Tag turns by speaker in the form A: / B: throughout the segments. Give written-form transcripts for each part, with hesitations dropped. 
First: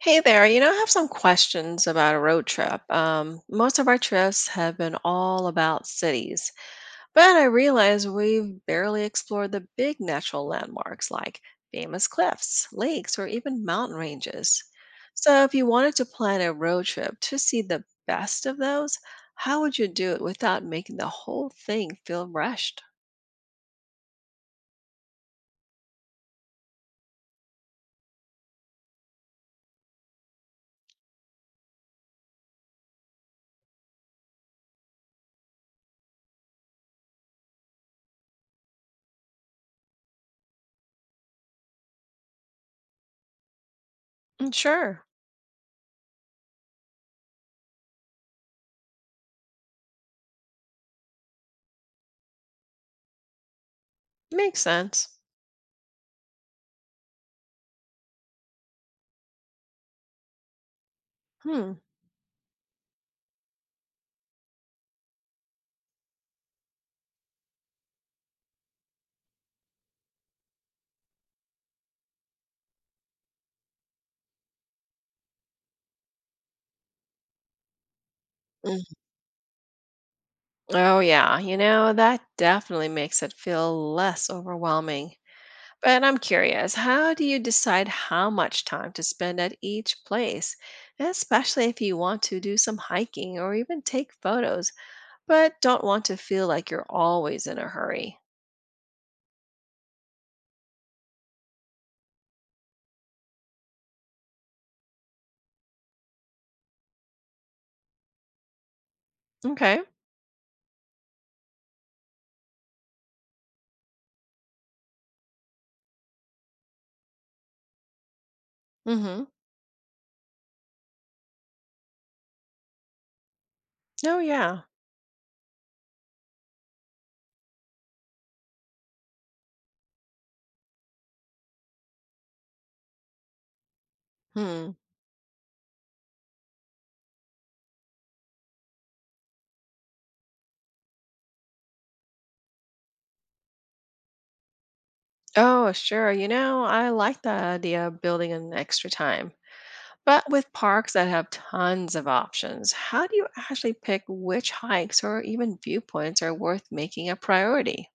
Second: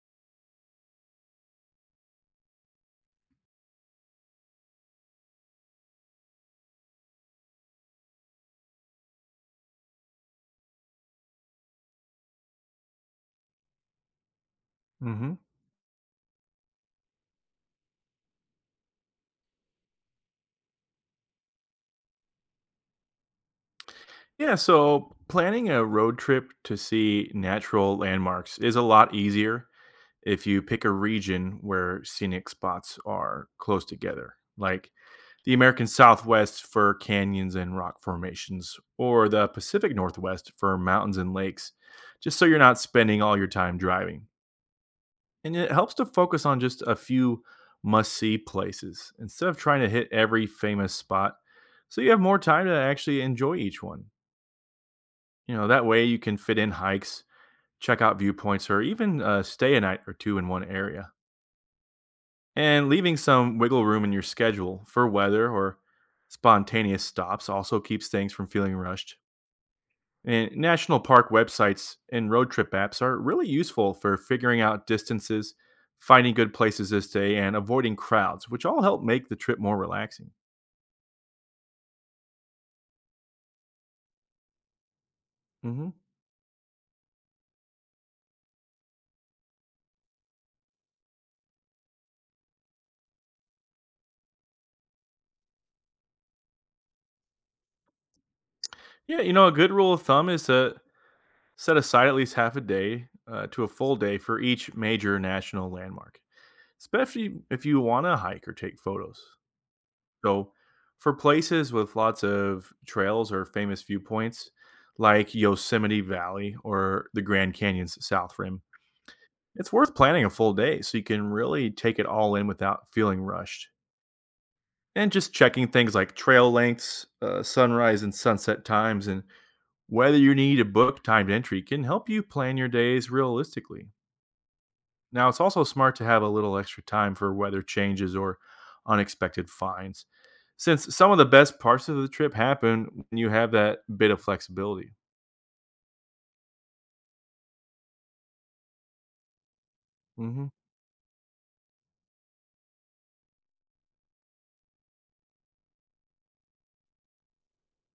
A: Hey there, I have some questions about a road trip. Most of our trips have been all about cities, but I realize we've barely explored the big natural landmarks like famous cliffs, lakes, or even mountain ranges.
B: hmm
A: So, if you wanted to plan a road trip to see the best of those, how would you do it without making the whole thing feel rushed?
B: Yeah, so planning a road trip to see natural landmarks is a lot easier if you pick a region where scenic spots are close together, like the American Southwest for canyons and rock formations, or the Pacific Northwest for mountains and lakes, just so you're not spending all your time driving.
A: Mm, sure,
B: And it helps to focus on just a few must see places instead of trying to hit every famous spot so you have more time to actually enjoy each one.
A: makes sense.
B: You know, that way you can fit in hikes, check out viewpoints, or even stay a night or two in one area,
A: Hmm.
B: and leaving some wiggle room in your schedule for weather or spontaneous stops also keeps things from feeling rushed. And national park websites and road trip apps are really useful for figuring out distances, finding good places to stay, and avoiding crowds, which all help make the trip more relaxing.
A: Oh, yeah. That definitely makes it feel less overwhelming.
B: hmm
A: But I'm curious, how do you decide how much time to spend at each place, especially if you want to do some hiking or even take photos, but don't want to feel like you're always in a hurry?
B: Yeah, you know, a good rule of thumb is to set aside at least half a day to a full day for each major national landmark, especially if you want to hike or take photos.
A: Okay.
B: So, for places with lots of trails or famous viewpoints, like Yosemite Valley or the Grand Canyon's South Rim,
A: Mm-hmm.
B: it's worth planning a full day so you can really take it all in without feeling rushed.
A: Oh, yeah.
B: And just checking things like trail lengths, sunrise and sunset times, and whether you need a book timed entry can help you plan your days realistically.
A: Hmm.
B: Now, it's also smart to have a little extra time for weather changes or unexpected finds, since some of the best parts of the trip happen when you have that bit of flexibility.
A: Oh, sure. I like the idea of building an extra time. But
B: hmm
A: with parks that have tons of options, how do you actually pick which hikes or even viewpoints are worth making a priority?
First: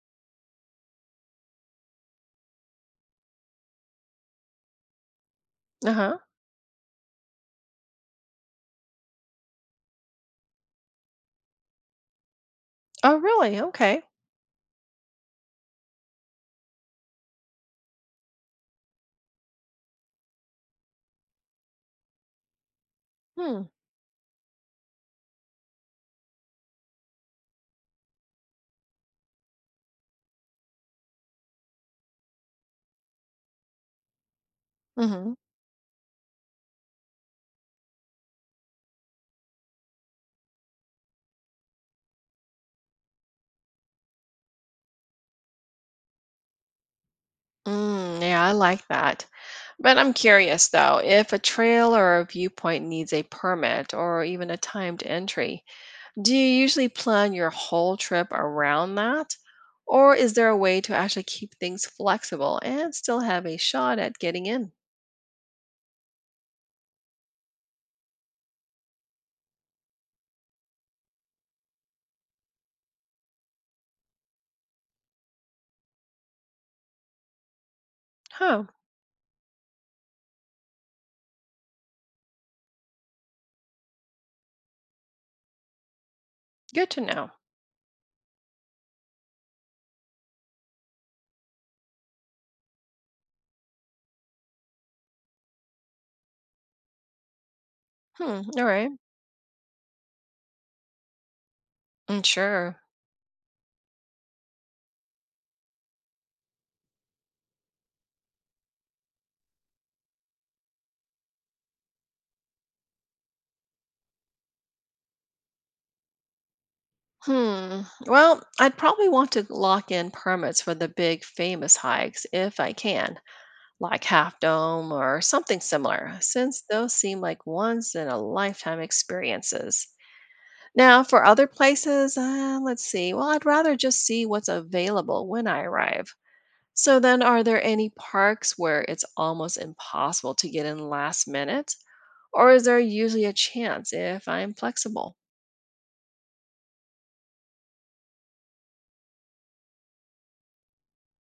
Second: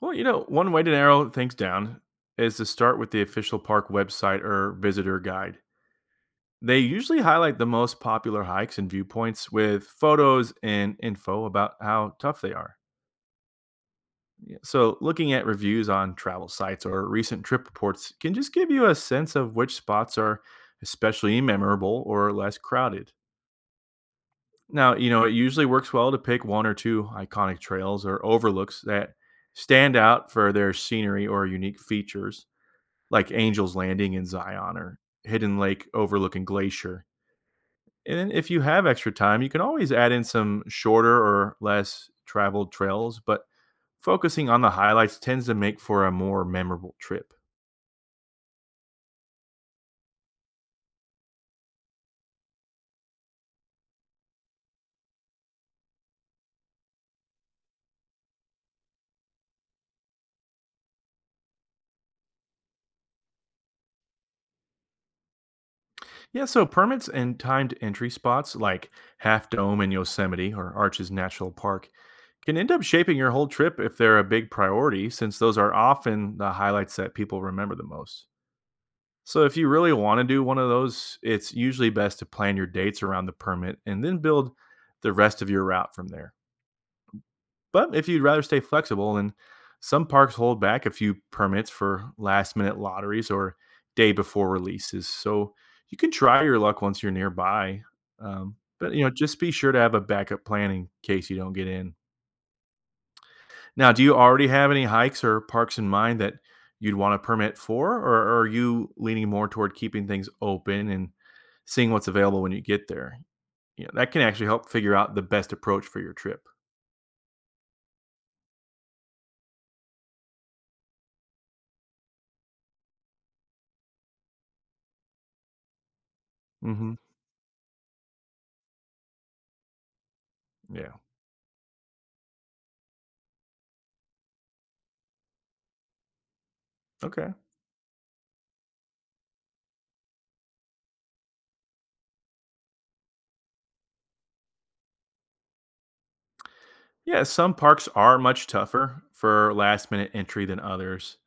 B: Well, you know, one way to narrow things down is to start with the official park website or visitor guide.
A: Uh huh.
B: They usually highlight the most popular hikes and viewpoints with photos and info about how tough they are.
A: Oh, really? Okay.
B: Yeah. So, looking at reviews on travel sites or recent trip reports can just give you a sense of which spots are especially memorable or less crowded.
A: Hmm.
B: Now, you know, it usually works well to pick one or two iconic trails or overlooks that stand out for their scenery or unique features, like Angel's Landing in Zion or
A: Mm-hmm.
B: Hidden Lake overlooking Glacier. And if you have extra time, you can always add in some shorter or less traveled trails, but focusing on the highlights tends to make for a more memorable trip.
A: Mm, yeah, I like that. But I'm curious though, if a trail or a viewpoint needs a permit or even a timed entry, do you usually plan your whole trip around that? Or is there a way to actually keep things flexible and still have a shot at getting in?
B: Yeah, so permits and timed entry spots like Half Dome in Yosemite or Arches National Park can end up shaping your whole trip if they're a big priority, since those are often the highlights that people remember the most.
A: Huh,
B: So, if you really want to do one of those, it's usually best to plan your dates around the permit and then build the rest of your route from there.
A: good to know.
B: But if you'd rather stay flexible, then some parks hold back a few permits for last minute lotteries or day before releases. So you can try your luck once you're nearby.
A: Hmm. All right.
B: But you know, just be sure to have a backup plan in case you don't get in.
A: Mm, sure.
B: Now, do you already have any hikes or parks in mind that you'd want a permit for, or are you leaning more toward keeping things open and seeing what's available when you get there? You know, that can actually help figure out the best approach for your trip.
A: Hmm. Well, I'd probably want to lock in permits for the big famous hikes if I can, like Half Dome or something similar, since those
B: hmm
A: seem like once in a lifetime experiences.
B: Yeah.
A: Now, for other places, let's see. Well, I'd rather just see what's available when I arrive. So, then
B: Okay.
A: are there any parks where it's almost impossible to get in last minute? Or is there usually a chance if I'm flexible?
B: Yeah, some parks are much tougher for last minute entry than others.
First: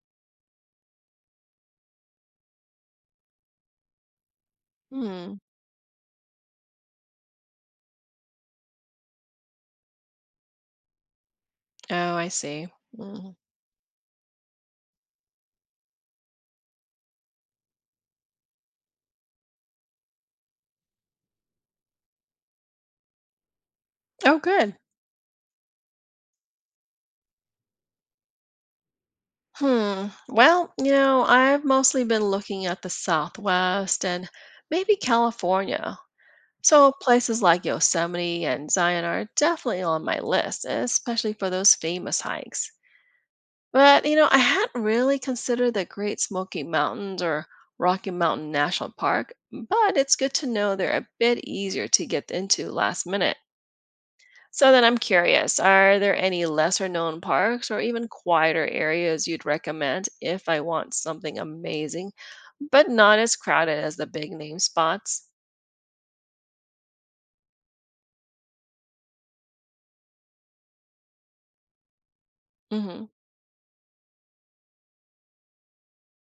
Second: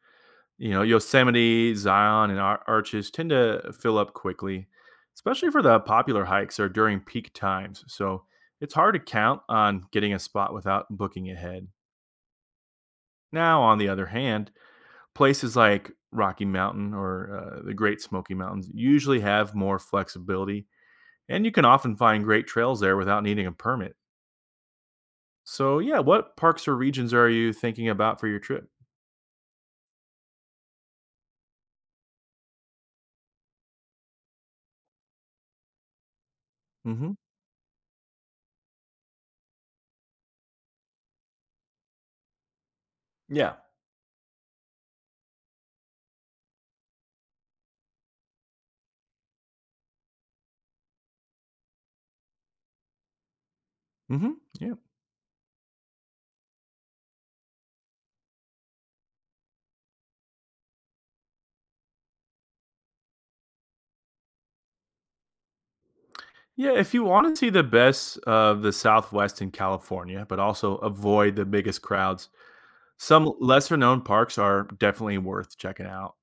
B: You know, Yosemite, Zion, and Arches tend to fill up quickly,
A: Hmm.
B: especially for the popular hikes or during peak times. So it's hard to count on getting a spot without booking ahead.
A: Oh, I see. Mm.
B: Now, on the other hand, places like Rocky Mountain or the Great Smoky Mountains usually have more flexibility, and you can often find great trails there without needing a permit.
A: Oh, good.
B: So, yeah, what parks or regions are you thinking about for your trip?
A: Hmm. Well, I've mostly been looking at the Southwest and maybe California. So
B: Mhm.
A: places like Yosemite and Zion are definitely on my list, especially for those famous hikes.
B: Yeah.
A: But, I hadn't really considered the Great Smoky Mountains or Rocky Mountain National Park, but it's good to know they're a bit easier to get into last minute.
B: hmm Yeah.
A: So then I'm curious, are there any lesser known parks or even quieter areas you'd recommend if I want something amazing, but not as crowded as the big name spots?
B: Yeah, if you want to see the best of the Southwest in California, but also avoid the biggest crowds,
A: Mm-hmm.
B: some lesser known parks are definitely worth checking out,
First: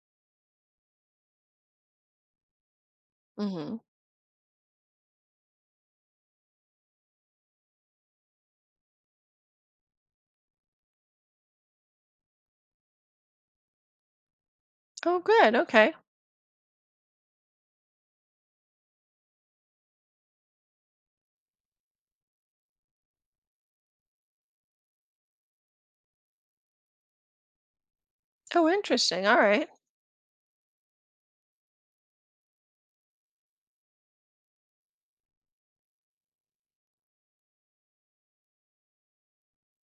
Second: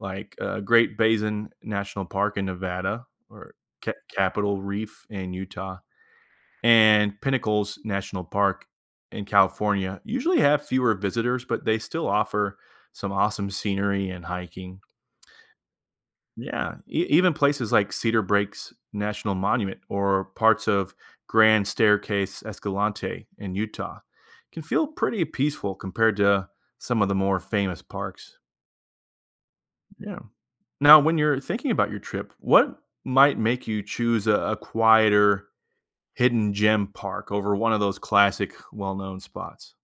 B: like Great Basin National Park in Nevada or
A: Mm-hmm.
B: Capitol Reef in Utah, and Pinnacles National Park in California. Usually have fewer visitors, but they still offer some awesome scenery and hiking.
A: Oh, good. Okay.
B: Yeah, even places like Cedar Breaks National Monument or parts of Grand Staircase Escalante in Utah can feel pretty peaceful compared to some of the more famous parks.
A: Oh, interesting. All right.
B: Yeah. Now, when you're thinking about your trip, what might make you choose a quieter hidden gem park over one of those classic, well-known spots?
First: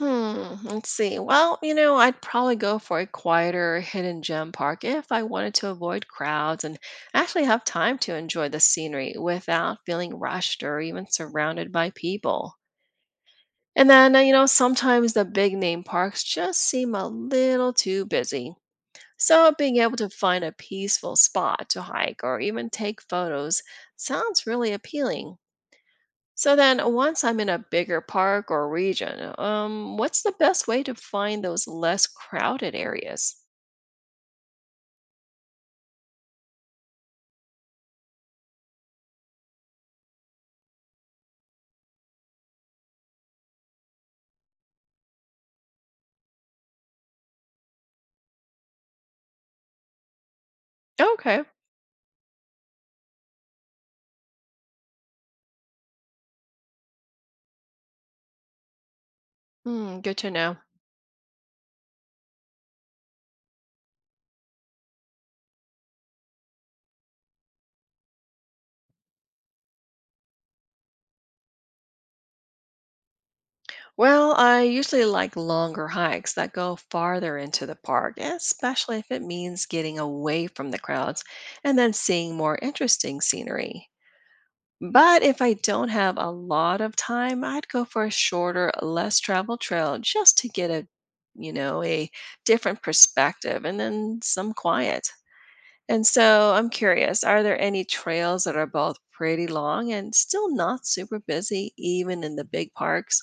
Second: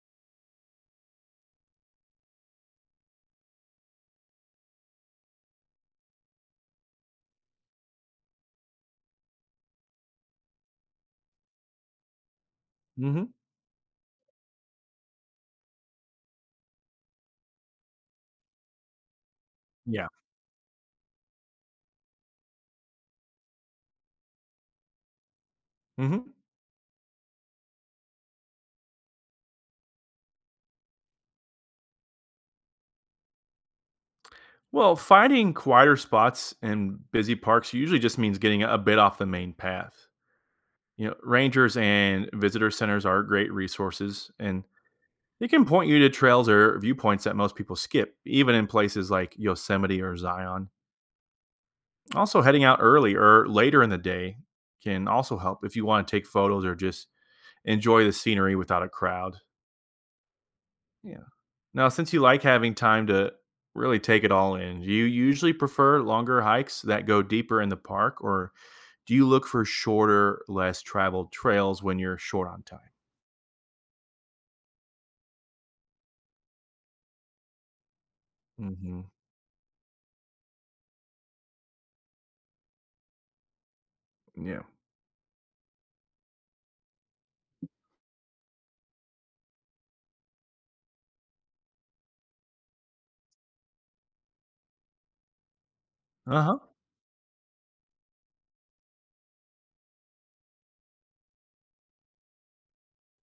A: Hmm. Let's see. Well, I'd probably go for a quieter hidden gem park if I wanted to avoid crowds and actually have time to enjoy the scenery without feeling rushed or even surrounded by people.
B: hmm
A: And then, sometimes the big name parks just seem a little too busy. So, being able
B: Yeah.
A: to find a peaceful spot to hike or even take photos sounds really appealing.
B: hmm
A: So, then once I'm in a bigger park or region, what's the best way to find those less crowded areas?
B: Well, finding quieter spots in busy parks usually just means getting a bit off the main path. You know, rangers and visitor centers are great resources, and they can point you to trails or viewpoints that most people skip, even in places like Yosemite or Zion.
A: Okay.
B: Also, heading out early or later in the day can also help if you want to take photos or just enjoy the scenery without a crowd.
A: Hmm, good to know.
B: Yeah. Now, since you like having time to really take it all in, do you usually prefer longer hikes that go deeper in the park, or do you look for shorter, less traveled trails when you're short on time?
A: Well, I usually like longer hikes that go farther into the park, especially
B: hmm
A: if it means getting away from the crowds and then seeing more interesting scenery.
B: Yeah.
A: But if I don't have a lot of time, I'd go for a shorter, less traveled trail just to get a, a different perspective and then some quiet. And so
B: Uh-huh.
A: I'm curious, are there any trails that are both pretty long and still not super busy, even in the big parks?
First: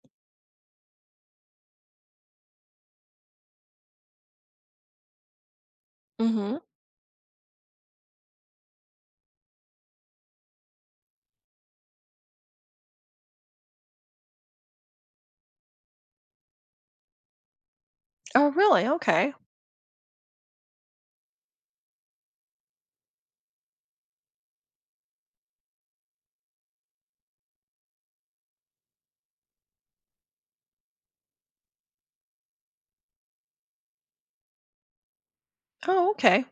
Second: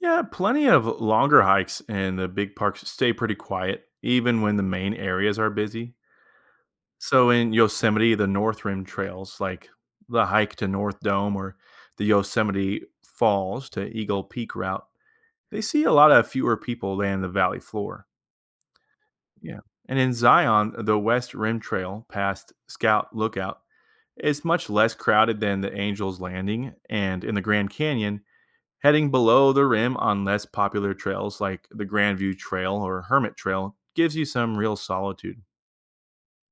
B: Yeah, plenty of longer hikes in the big parks stay pretty quiet, even when the main areas are busy.
A: Hmm.
B: So in Yosemite, the North Rim trails, like the hike to North Dome or the Yosemite Falls to Eagle Peak route, they see a lot of fewer people than the valley floor.
A: Oh, really? Okay.
B: Yeah. And in Zion, the West Rim Trail past Scout Lookout is much less crowded than the Angel's Landing. And in the Grand Canyon, heading below the rim on less popular trails like the Grandview Trail or Hermit Trail gives you some real solitude.
A: Oh, okay.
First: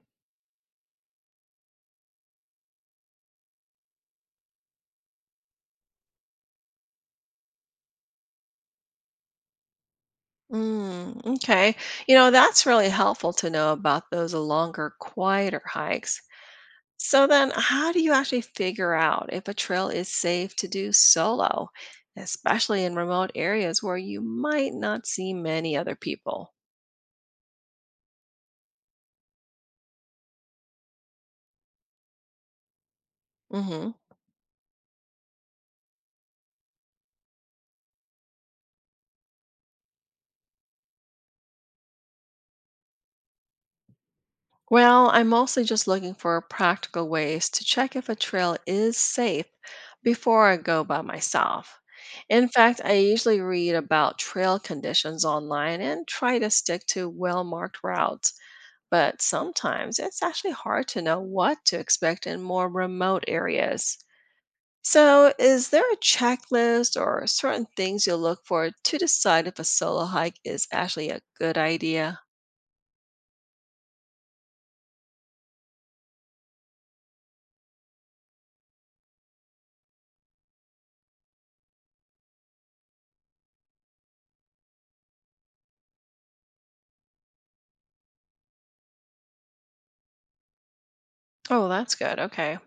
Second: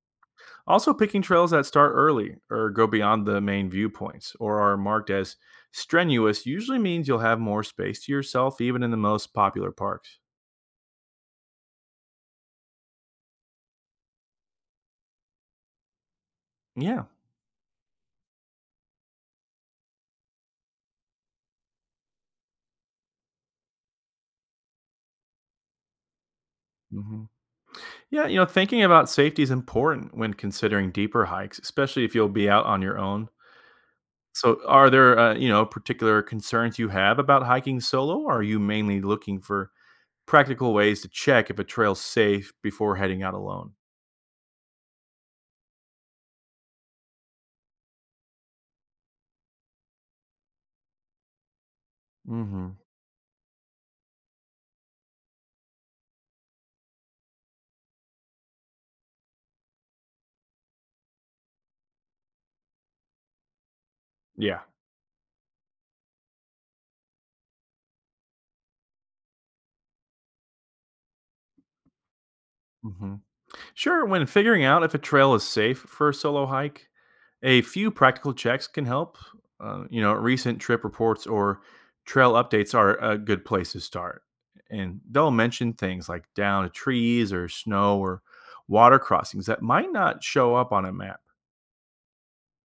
B: Also, picking trails that start early or go beyond the main viewpoints or are marked as strenuous usually means you'll have more space to yourself, even in the most popular parks.
A: Mm, okay. That's really helpful to know about those longer, quieter hikes.
B: Yeah.
A: So then, how do you actually figure out if a trail is safe to do solo, especially in remote areas where you might not see many other people?
B: hmm Yeah, you know, thinking about safety is important when considering deeper hikes, especially if you'll be out on your own. So, are there, you know, particular concerns you have about hiking solo? Or are you mainly looking for practical ways to check if a trail's safe before heading out alone.
A: Well, I'm mostly just looking for practical ways to check if a trail is safe before I go by myself. In
B: hmm
A: fact, I usually read about trail conditions online and try to stick to well marked routes, but sometimes it's actually hard to know what to expect in more remote areas.
B: Yeah.
A: So, is there a checklist or certain things you'll look for to decide if a solo hike is actually a good idea?
B: hmm Sure, when figuring out if a trail is safe for a solo hike, a few practical checks can help. You know, recent trip reports or trail updates are a good place to start. And they'll mention things like downed trees or snow or water crossings that might not show up on a map.
A: Oh, that's good. Okay.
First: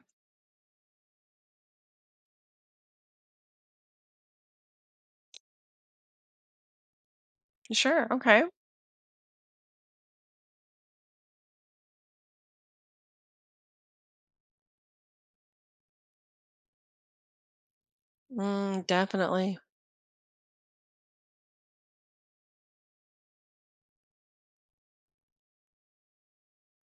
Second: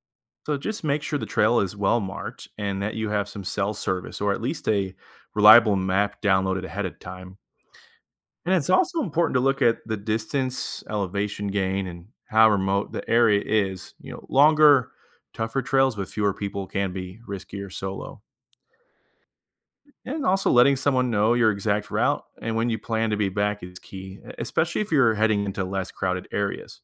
B: So just make sure the trail is well marked and that you have some cell service or at least a reliable map downloaded ahead of time.
A: Sure. Okay.
B: And it's also important to look at the distance, elevation gain, and how remote the area is. You know, longer, tougher trails with fewer people can be riskier solo.
A: Mm, definitely.
B: And also letting someone know your exact route and when you plan to be back is key, especially if you're heading into less crowded areas.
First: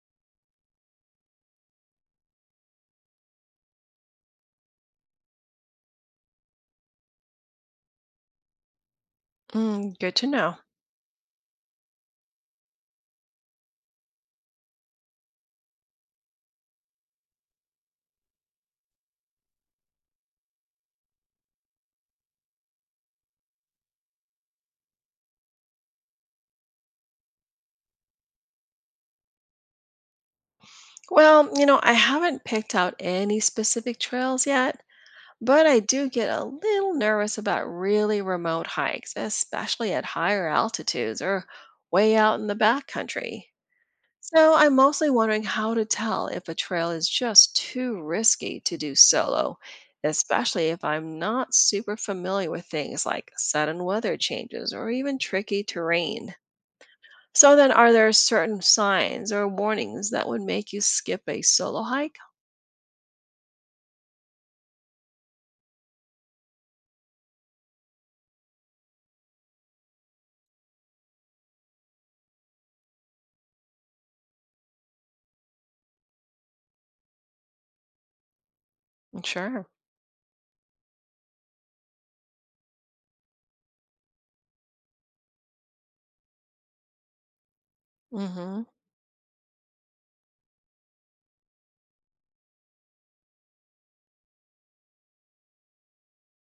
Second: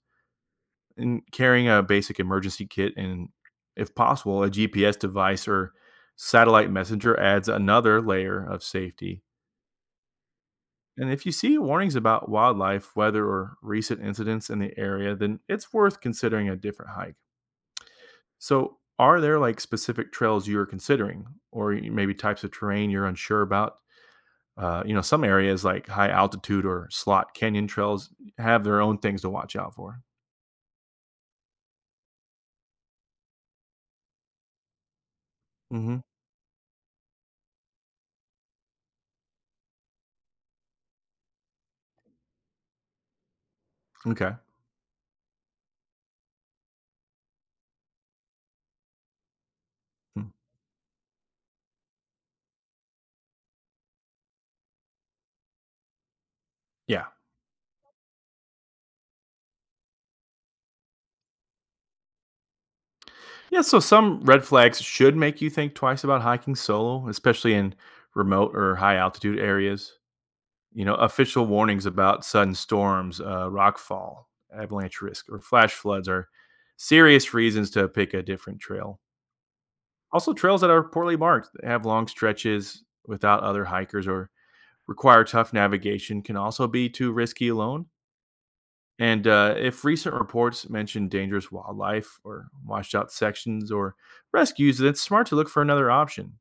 B: And carrying a basic emergency kit and, if possible, a GPS device or satellite messenger adds another layer of safety.
A: Mm, good to know.
B: And if you see warnings about wildlife, weather, or recent incidents in the area, then it's worth considering a different hike. So, are there like specific trails you're considering, or maybe types of terrain you're unsure about? You know, some areas like high altitude or slot canyon trails have their own things to watch out for.
A: Well, I haven't picked out any specific trails yet, but I
B: hmm
A: do get a little nervous about really remote hikes, especially at higher altitudes or way out in the backcountry.
B: Okay.
A: So I'm mostly wondering how to tell if a trail is just too risky to do solo,
B: Mm.
A: especially if I'm not super familiar with things like sudden weather changes or even tricky terrain.
B: Yeah.
A: So then are there certain signs or warnings that would make you skip a solo hike?
B: Yeah, so some red flags should make you think twice about hiking solo, especially in remote or high altitude areas. You know, official warnings about sudden storms, rockfall, avalanche risk, or flash floods are serious reasons to pick a different trail.
A: Sure.
B: Also, trails that are poorly marked, that have long stretches without other hikers, or require tough navigation can also be too risky alone.
A: Mm-hmm.
B: And if recent reports mention dangerous wildlife or washed out sections or rescues, then it's smart to look for another option.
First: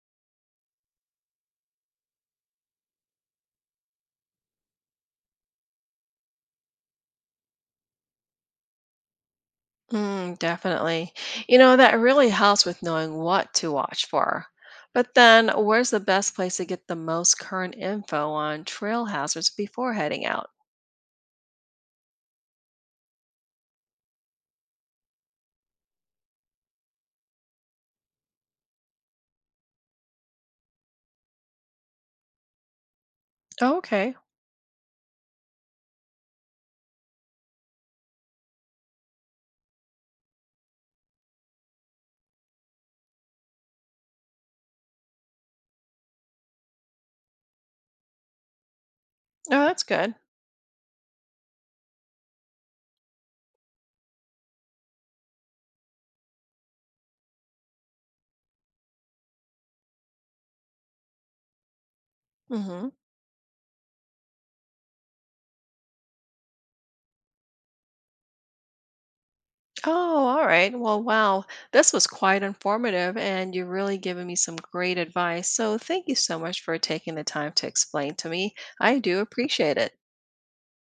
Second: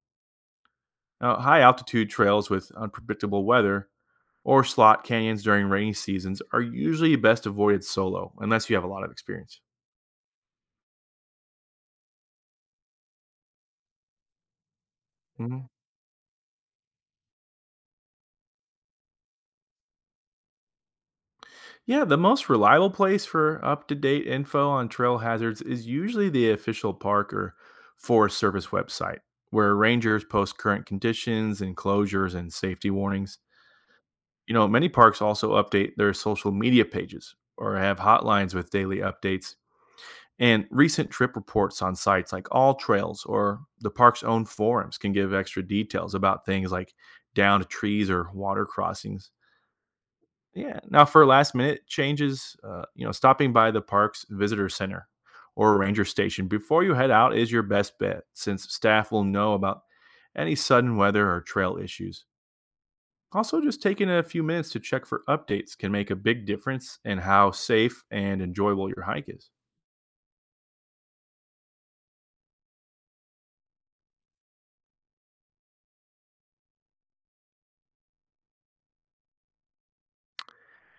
B: Now, high altitude trails with unpredictable weather or slot canyons during rainy seasons are usually best avoided solo unless you have a lot of experience.
A: Mm, definitely. That really helps with knowing what to watch for. But then,
B: hmm
A: where's the best place to get the most current info on trail hazards before heading out?
B: Yeah, the most reliable place for up to date info on trail hazards is usually the official park or Forest Service website, where rangers post current conditions, enclosures, and safety warnings.
A: Oh, okay.
B: You know, many parks also update their social media pages or have hotlines with daily updates. And recent trip reports on sites like All Trails or the park's own forums can give extra details about things like downed trees or water crossings.
A: Oh, that's good.
B: Yeah. Now, for last minute changes, you know, stopping by the park's visitor center or ranger station before you head out is your best bet since staff will know about any sudden weather or trail issues.
A: Mm-hmm.
B: Also, just taking a few minutes to check for updates can make a big difference in how safe and enjoyable your hike is.
A: Oh, all right. Well, wow. This was quite informative, and you're really giving me some great advice. So, thank you so much for taking the time to explain to me. I do appreciate it.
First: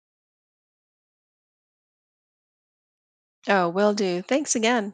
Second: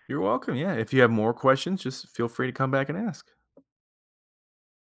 B: You're welcome. Yeah. If you have more questions, just feel free to come back and ask.
A: Oh, will do. Thanks again.